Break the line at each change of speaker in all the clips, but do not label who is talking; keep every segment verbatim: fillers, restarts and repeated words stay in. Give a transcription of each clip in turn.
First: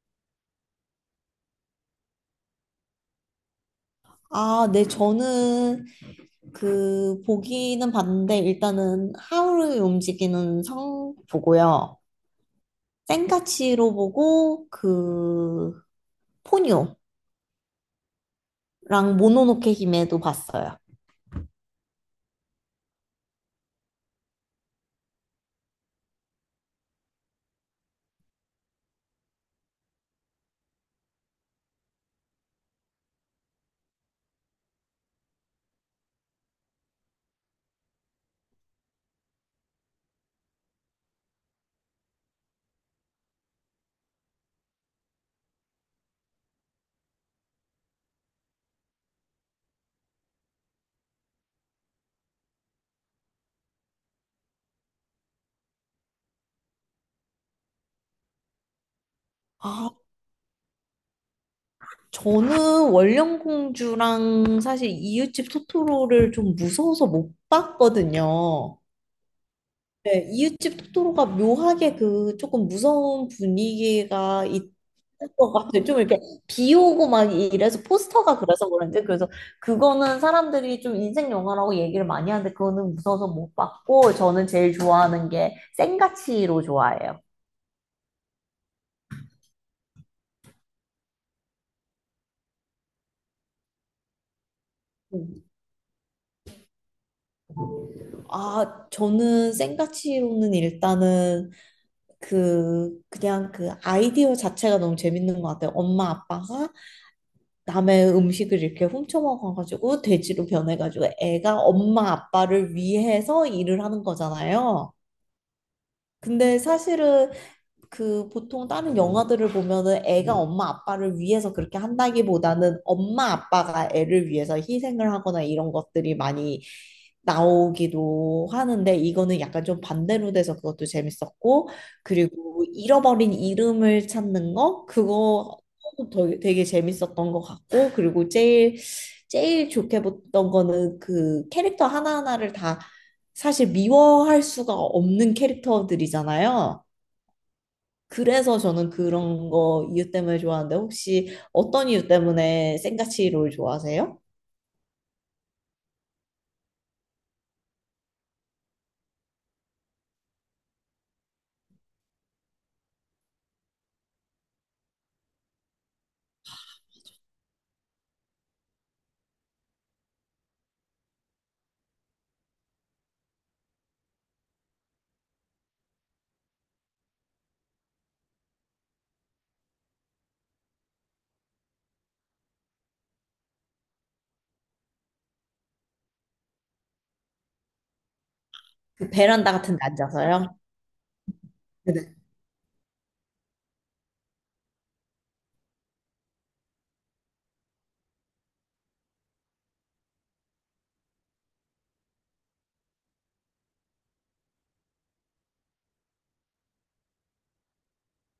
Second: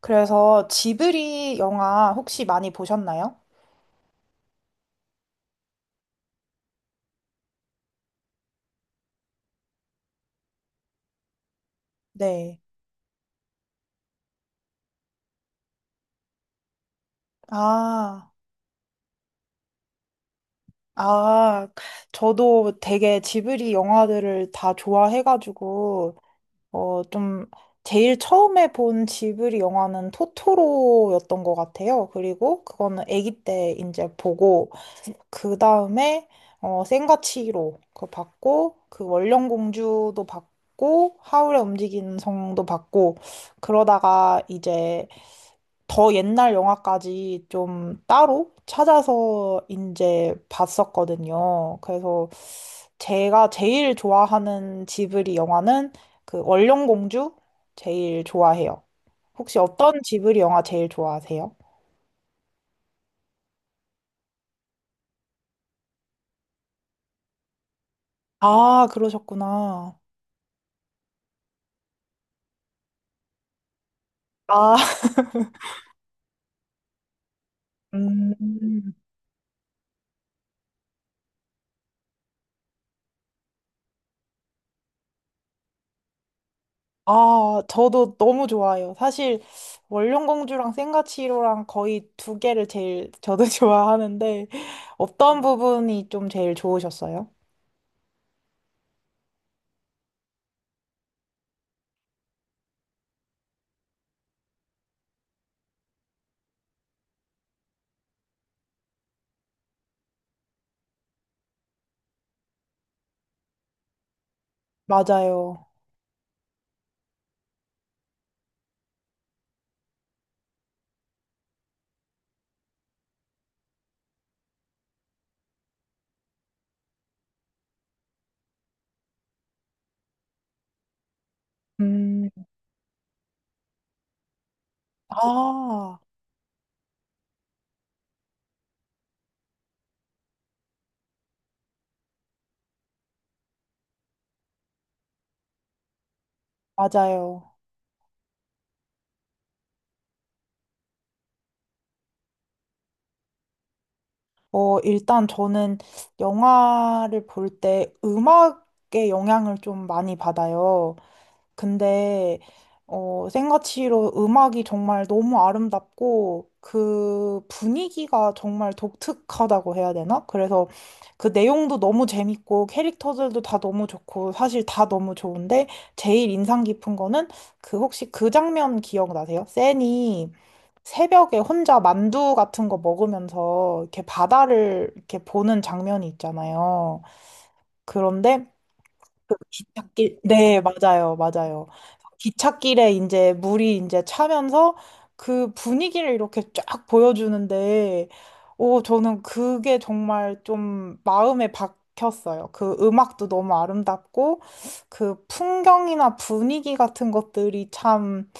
그래서 지브리 영화 혹시 많이 보셨나요?
아, 네, 저는 그 보기는 봤는데 일단은 하울의 움직이는 성 보고요.
네.
센카치로 보고 그 포뇨랑
아,
모노노케 히메도 봤어요.
아, 저도 되게 지브리 영화들을 다 좋아해가지고, 어, 좀, 제일 처음에 본 지브리 영화는 토토로였던 것 같아요. 그리고 그거는 아기 때 이제 보고, 그 다음에, 어, 센과 치히로 그거 봤고, 그 원령공주도 봤고, 하울의 움직이는 성도 봤고, 그러다가 이제 더 옛날 영화까지 좀 따로 찾아서 이제 봤었거든요. 그래서 제가 제일 좋아하는 지브리 영화는 그 원령공주 제일 좋아해요. 혹시
아,
어떤 지브리 영화 제일 좋아하세요?
저는 원령공주랑 사실 이웃집 토토로를 좀 무서워서 못 봤거든요.
아, 그러셨구나.
네, 이웃집 토토로가 묘하게 그 조금 무서운 분위기가 있을
아,
것 같아요. 좀 이렇게 비 오고 막 이래서
음.
포스터가 그래서 그런지 그래서 그거는 사람들이 좀 인생 영화라고 얘기를 많이 하는데 그거는 무서워서 못 봤고 저는 제일 좋아하는 게 생가치로 좋아해요.
아, 저도 너무 좋아해요. 사실 원령공주랑 센가치로랑 거의 두 개를 제일 저도 좋아하는데 어떤
음.
부분이 좀 제일 좋으셨어요?
아, 저는 생가치로는 일단은 그 그냥 그 아이디어 자체가 너무 재밌는 것 같아요. 엄마 아빠가 남의 음식을 이렇게 훔쳐 먹어가지고 돼지로 변해가지고 애가 엄마 아빠를 위해서 일을 하는 거잖아요.
맞아요.
근데 사실은 그 보통 다른 영화들을 보면은 애가 엄마 아빠를 위해서 그렇게 한다기보다는 엄마 아빠가 애를 위해서 희생을 하거나 이런 것들이 많이 나오기도 하는데 이거는 약간 좀 반대로 돼서 그것도 재밌었고
음,
그리고 잃어버린 이름을 찾는 거 그거
아,
되게, 되게 재밌었던 것 같고 그리고 제일 제일 좋게 봤던 거는 그 캐릭터 하나하나를 다 사실 미워할 수가 없는 캐릭터들이잖아요.
맞아요.
그래서 저는 그런 거 이유 때문에 좋아하는데 혹시 어떤 이유 때문에 생가치 롤 좋아하세요?
어, 일단 저는 영화를 볼 때 음악의 영향을 좀 많이 받아요. 근데, 어, 생가치로 음악이 정말 너무 아름답고 그 분위기가 정말 독특하다고 해야 되나? 그래서 그 내용도 너무 재밌고 캐릭터들도 다 너무 좋고 사실 다 너무 좋은데 제일 인상 깊은 거는 그 혹시 그 장면 기억나세요? 센이? 새벽에 혼자 만두 같은 거 먹으면서 이렇게 바다를 이렇게 보는 장면이 있잖아요. 그런데
그 베란다 같은 데
기찻길,
앉아서요?
네, 맞아요, 맞아요.
네네.
기찻길에 이제 물이 이제 차면서 그 분위기를 이렇게 쫙 보여주는데, 오, 저는 그게 정말 좀 마음에 박혔어요. 그 음악도 너무 아름답고, 그 풍경이나 분위기 같은 것들이 참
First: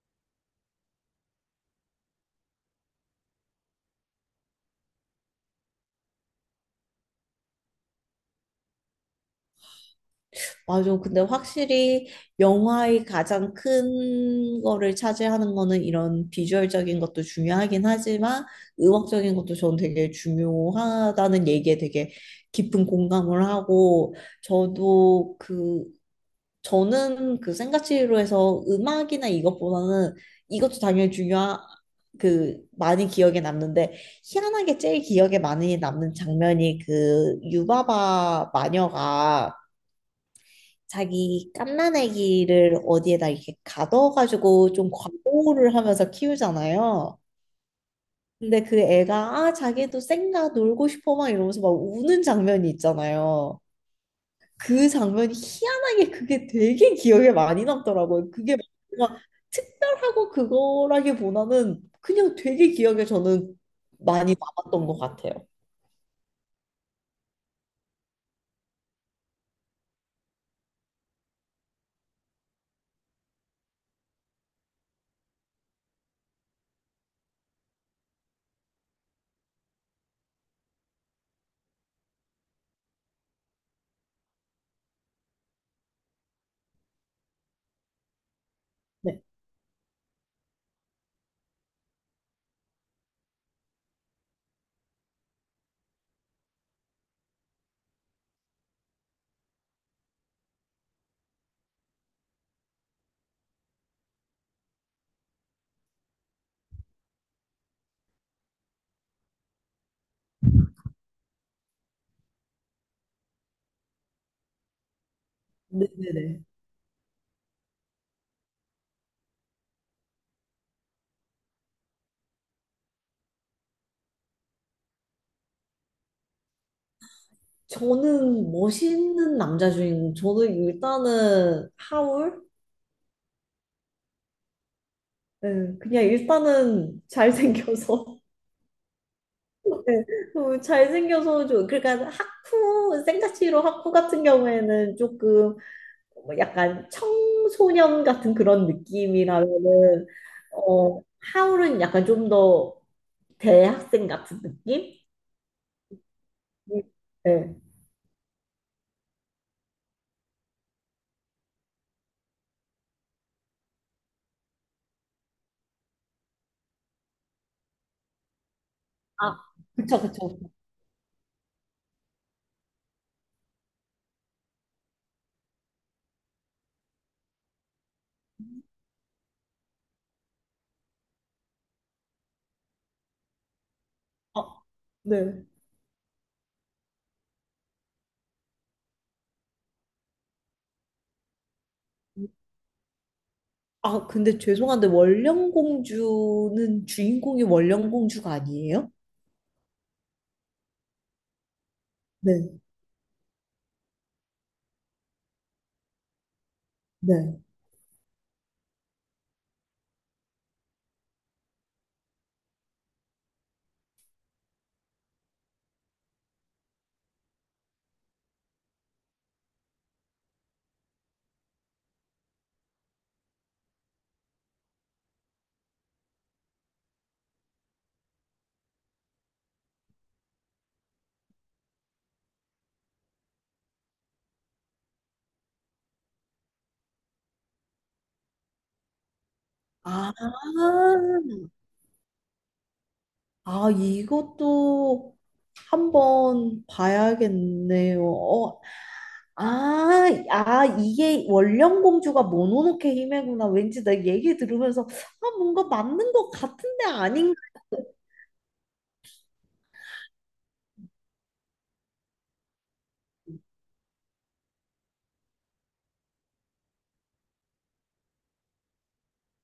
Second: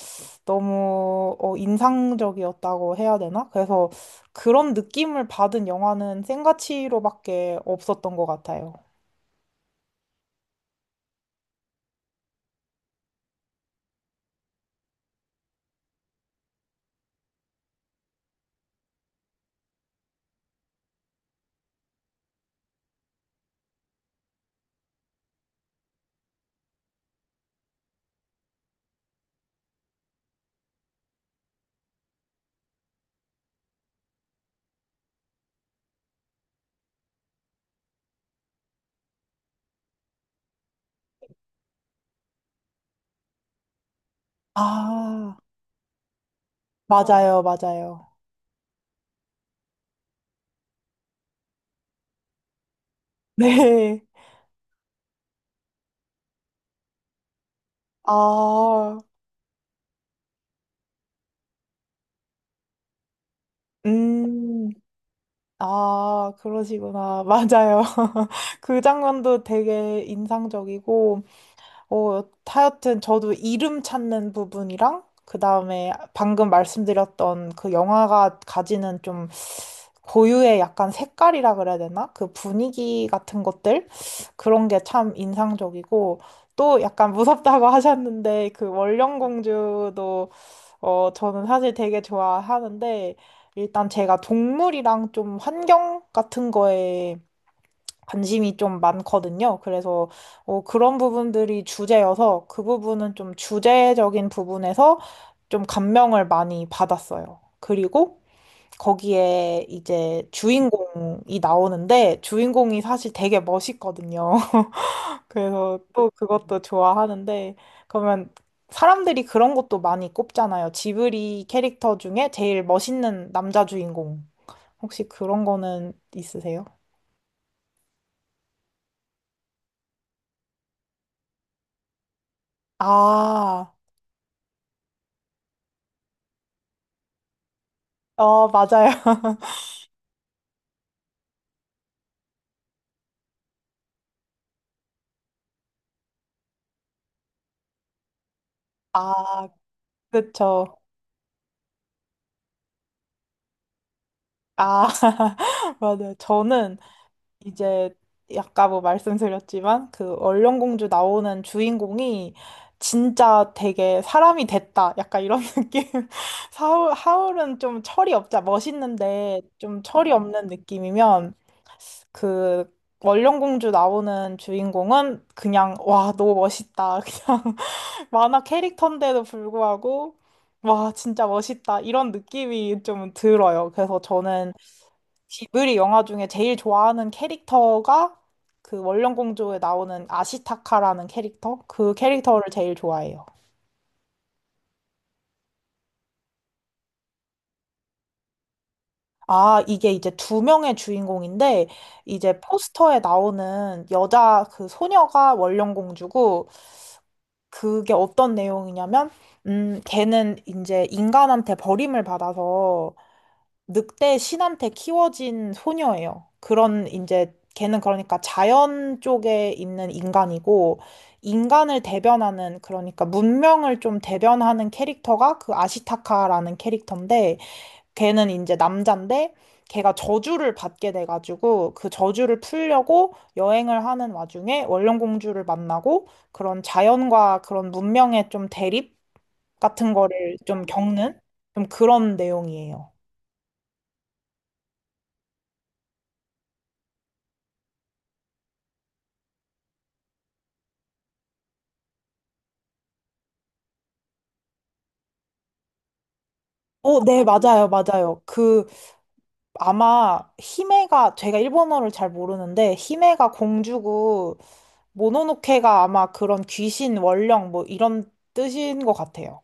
너무 어, 인상적이었다고 해야 되나? 그래서 그런 느낌을 받은 영화는 생가치로밖에 없었던 것 같아요.
맞아. 근데 확실히 영화의 가장 큰 거를 차지하는 거는 이런 비주얼적인 것도 중요하긴 하지만 음악적인 것도 저는 되게 중요하다는 얘기에 되게 깊은 공감을 하고 저도 그 저는 그 생가치로에서 음악이나 이것보다는 이것도 당연히 중요한 그 많이 기억에 남는데 희한하게 제일 기억에 많이 남는 장면이 그 유바바 마녀가 자기 갓난애기를 어디에다 이렇게 가둬가지고 좀
아,
과보호를 하면서 키우잖아요.
맞아요, 맞아요.
근데 그 애가 아 자기도 쌩가 놀고 싶어 막 이러면서 막 우는 장면이 있잖아요.
네.
그 장면이 희한하게 그게 되게 기억에 많이 남더라고요. 그게
아,
뭔가 특별하고 그거라기보다는 그냥 되게 기억에 저는 많이
음,
남았던 것 같아요.
아, 그러시구나. 맞아요. 그 장면도 되게 인상적이고, 어, 하여튼 저도 이름 찾는 부분이랑, 그 다음에 방금 말씀드렸던 그 영화가 가지는 좀 고유의 약간 색깔이라 그래야 되나? 그 분위기 같은 것들? 그런 게 참 인상적이고, 또 약간 무섭다고 하셨는데, 그
네,
원령공주도, 어, 저는 사실 되게 좋아하는데, 일단 제가 동물이랑 좀 환경 같은 거에 관심이 좀 많거든요. 그래서, 어, 그런 부분들이 주제여서, 그 부분은 좀 주제적인 부분에서 좀 감명을 많이 받았어요. 그리고, 거기에 이제 주인공이 나오는데 주인공이 사실 되게 멋있거든요. 그래서 또
네네네.
그것도 좋아하는데 그러면 사람들이 그런 것도 많이 꼽잖아요. 지브리 캐릭터 중에 제일 멋있는 남자 주인공. 혹시 그런 거는 있으세요?
저는 멋있는 남자 주인공. 저는 일단은 하울.
아,
네, 그냥 일단은 잘생겨서.
어, 맞아요.
네, 어, 잘생겨서 좀 그러니까 하쿠 생가치로 하쿠 같은 경우에는 조금 뭐 약간 청소년 같은 그런
아,
느낌이라면은
그쵸.
어, 하울은 약간 좀 더 대학생 같은
아,
느낌?
맞아요. 저는
네.
이제 아까 뭐 말씀드렸지만 그 얼령공주 나오는 주인공이 진짜 되게 사람이 됐다. 약간 이런 느낌. 하울 하울은 좀 철이 없자.
아,
멋있는데 좀
그쵸,
철이
그쵸.
없는 느낌이면 그 얼령공주 나오는 주인공은 그냥 와, 너무 멋있다. 그냥 만화 캐릭터인데도 불구하고 와, 진짜 멋있다. 이런 느낌이 좀 들어요. 그래서 저는
어, 네.
지브리 영화 중에 제일 좋아하는 캐릭터가 그 원령공주에 나오는 아시타카라는 캐릭터? 그 캐릭터를 제일 좋아해요.
아, 근데 죄송한데 원령공주는 주인공이 원령공주가 아니에요?
아, 이게 이제 두 명의 주인공인데, 이제
네,
포스터에 나오는 여자 그 소녀가 원령공주고,
네.
그게 어떤 내용이냐면, 음, 걔는 이제 인간한테 버림을 받아서 늑대 신한테 키워진 소녀예요. 그런 이제 걔는 그러니까 자연 쪽에 있는 인간이고 인간을 대변하는 그러니까 문명을 좀 대변하는 캐릭터가 그 아시타카라는 캐릭터인데 걔는 이제 남잔데 걔가 저주를 받게 돼가지고 그 저주를 풀려고 여행을 하는 와중에 원령공주를 만나고 그런 자연과 그런 문명의 좀 대립 같은
아,
거를 좀 겪는 좀 그런 내용이에요.
아, 이것도 한번 봐야겠네요. 어, 아, 아, 이게 원령 공주가 모노노케 히메구나. 왠지 내 얘기 들으면서 아, 뭔가 맞는 것 같은데
어, 네,
아닌가?
맞아요, 맞아요. 그, 아마, 히메가, 제가 일본어를 잘 모르는데, 히메가 공주고, 모노노케가 아마 그런 귀신, 원령, 뭐, 이런 뜻인 것 같아요.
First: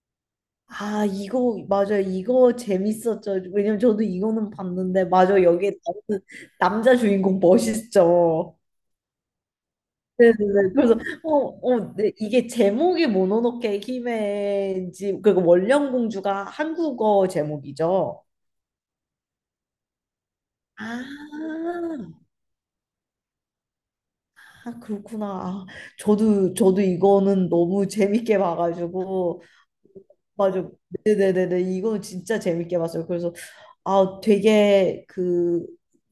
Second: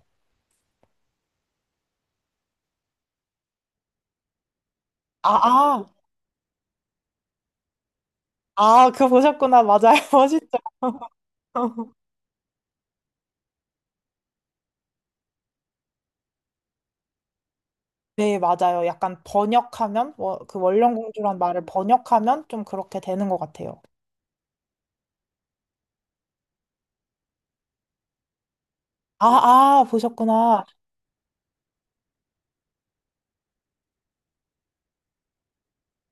아, 이거 맞아요. 이거 재밌었죠. 왜냐면 저도 이거는 봤는데
아,
맞아. 여기에
아,
나오는 남자 주인공 멋있죠.
아, 그거 보셨구나. 맞아요. 멋있죠.
네네네. 그래서 어, 어, 네, 이게 제목이 모노노케 히메인지 그리고 원령 공주가 한국어 제목이죠.
네, 맞아요. 약간 번역하면, 워- 그 원령
아,
공주란 말을 번역하면 좀 그렇게 되는 것 같아요.
아, 그렇구나. 아, 저도, 저도 이거는 너무 재밌게 봐가지고.
아, 아, 보셨구나.
맞아. 네네네네. 이거 진짜 재밌게 봤어요. 그래서, 아, 되게 그,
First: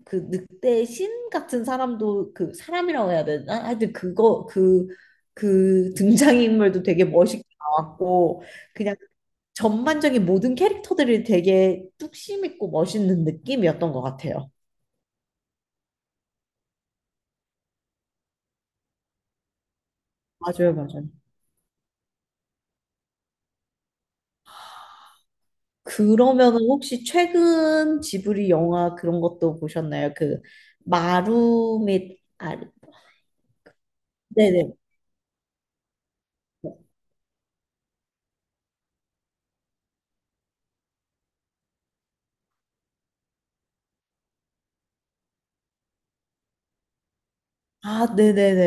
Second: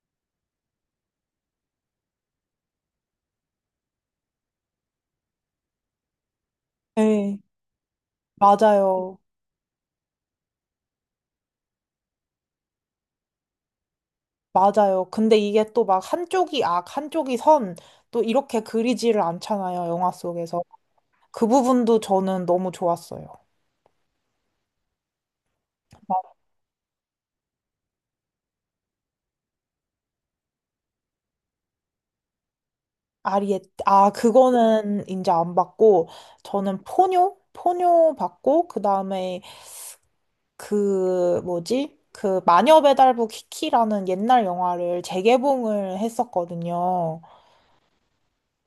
그 늑대 신 같은 사람도 그 사람이라고 해야 되나? 하여튼 그거, 그, 그 등장인물도 되게
네,
멋있게 나왔고, 그냥
맞아요.
전반적인 모든 캐릭터들이 되게 뚝심 있고 멋있는 느낌이었던 것 같아요.
맞아요. 근데 이게 또 막 한쪽이 악, 한쪽이 선, 또 이렇게 그리지를 않잖아요, 영화 속에서.
맞아요, 맞아요.
그 부분도 저는 너무 좋았어요.
그러면은 혹시 최근 지브리 영화 그런 것도 보셨나요? 그 마루 및 아,
아리에, 아,
네네.
그거는 이제 안 받고, 저는 포뇨? 포뇨 받고, 그 다음에 그, 뭐지? 그 마녀배달부 키키라는 옛날 영화를 재개봉을 했었거든요.
아,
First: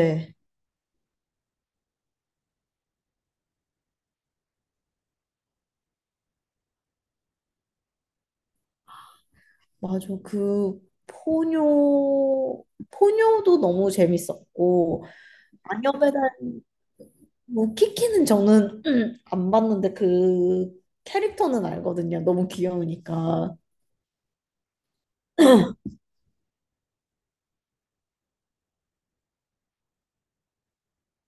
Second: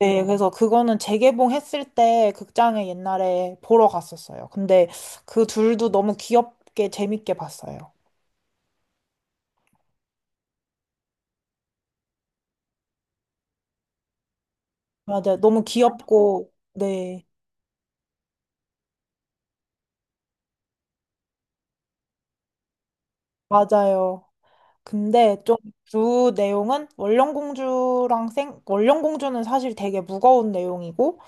네, 그래서 그거는 재개봉했을 때 극장에 옛날에 보러 갔었어요. 근데 그 둘도 너무 귀엽게 재밌게 봤어요.
맞아. 그 포뇨 포뇨도 너무 재밌었고
맞아요. 너무
마녀 배달
귀엽고, 네,
뭐 키키는 저는 안 봤는데 그 캐릭터는 알거든요. 너무 귀여우니까.
맞아요. 근데 좀 주 내용은 원령공주랑 생, 원령공주는 사실 되게 무거운 내용이고,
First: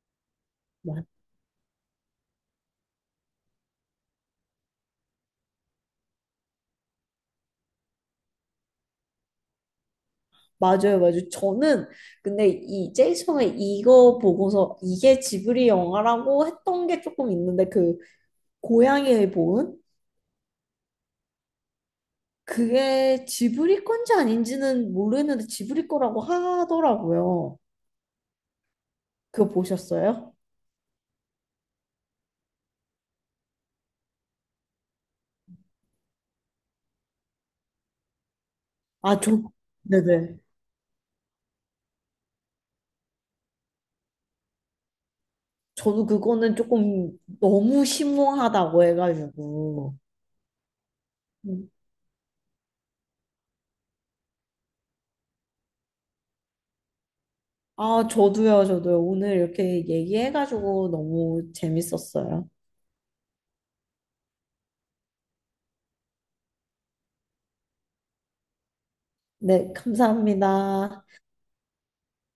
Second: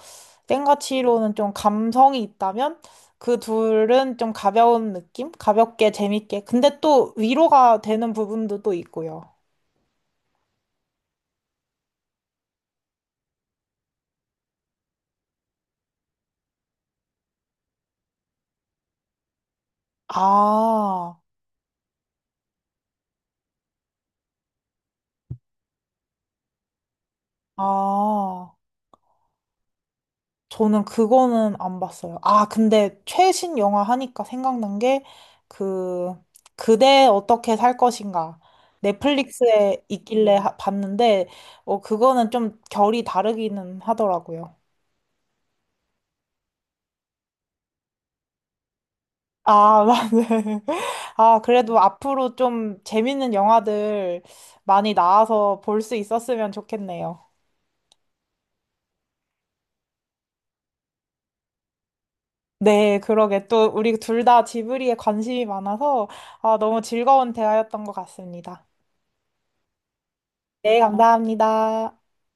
생가치로는 좀 감성이 있다면, 그 둘은 좀 가벼운 느낌? 가볍게, 재밌게. 근데 또 위로가 되는 부분도 또 있고요.
맞아요, 맞아요. 저는 근데 이 제이슨의 이거 보고서 이게 지브리 영화라고 했던 게 조금 있는데 그 고양이의 보은
아,
그게 지브리 건지 아닌지는 모르겠는데 지브리 거라고 하더라고요.
아.
그거 보셨어요?
저는 그거는 안 봤어요. 아, 근데 최신 영화 하니까 생각난 게, 그, 그대 어떻게 살 것인가.
아, 저
넷플릭스에 있길래
네네.
하- 봤는데, 어, 그거는 좀 결이 다르기는 하더라고요.
저도 그거는 조금 너무 심오하다고
아,
해가지고.
맞네. 아,
음.
그래도 앞으로 좀 재밌는 영화들 많이 나와서 볼 수 있었으면 좋겠네요.
아, 저도요, 저도요. 오늘 이렇게 얘기해가지고 너무 재밌었어요.
네, 그러게. 또 우리 둘 다 지브리에 관심이 많아서, 아, 너무 즐거운 대화였던 것 같습니다.
네,
네,
감사합니다.
감사합니다.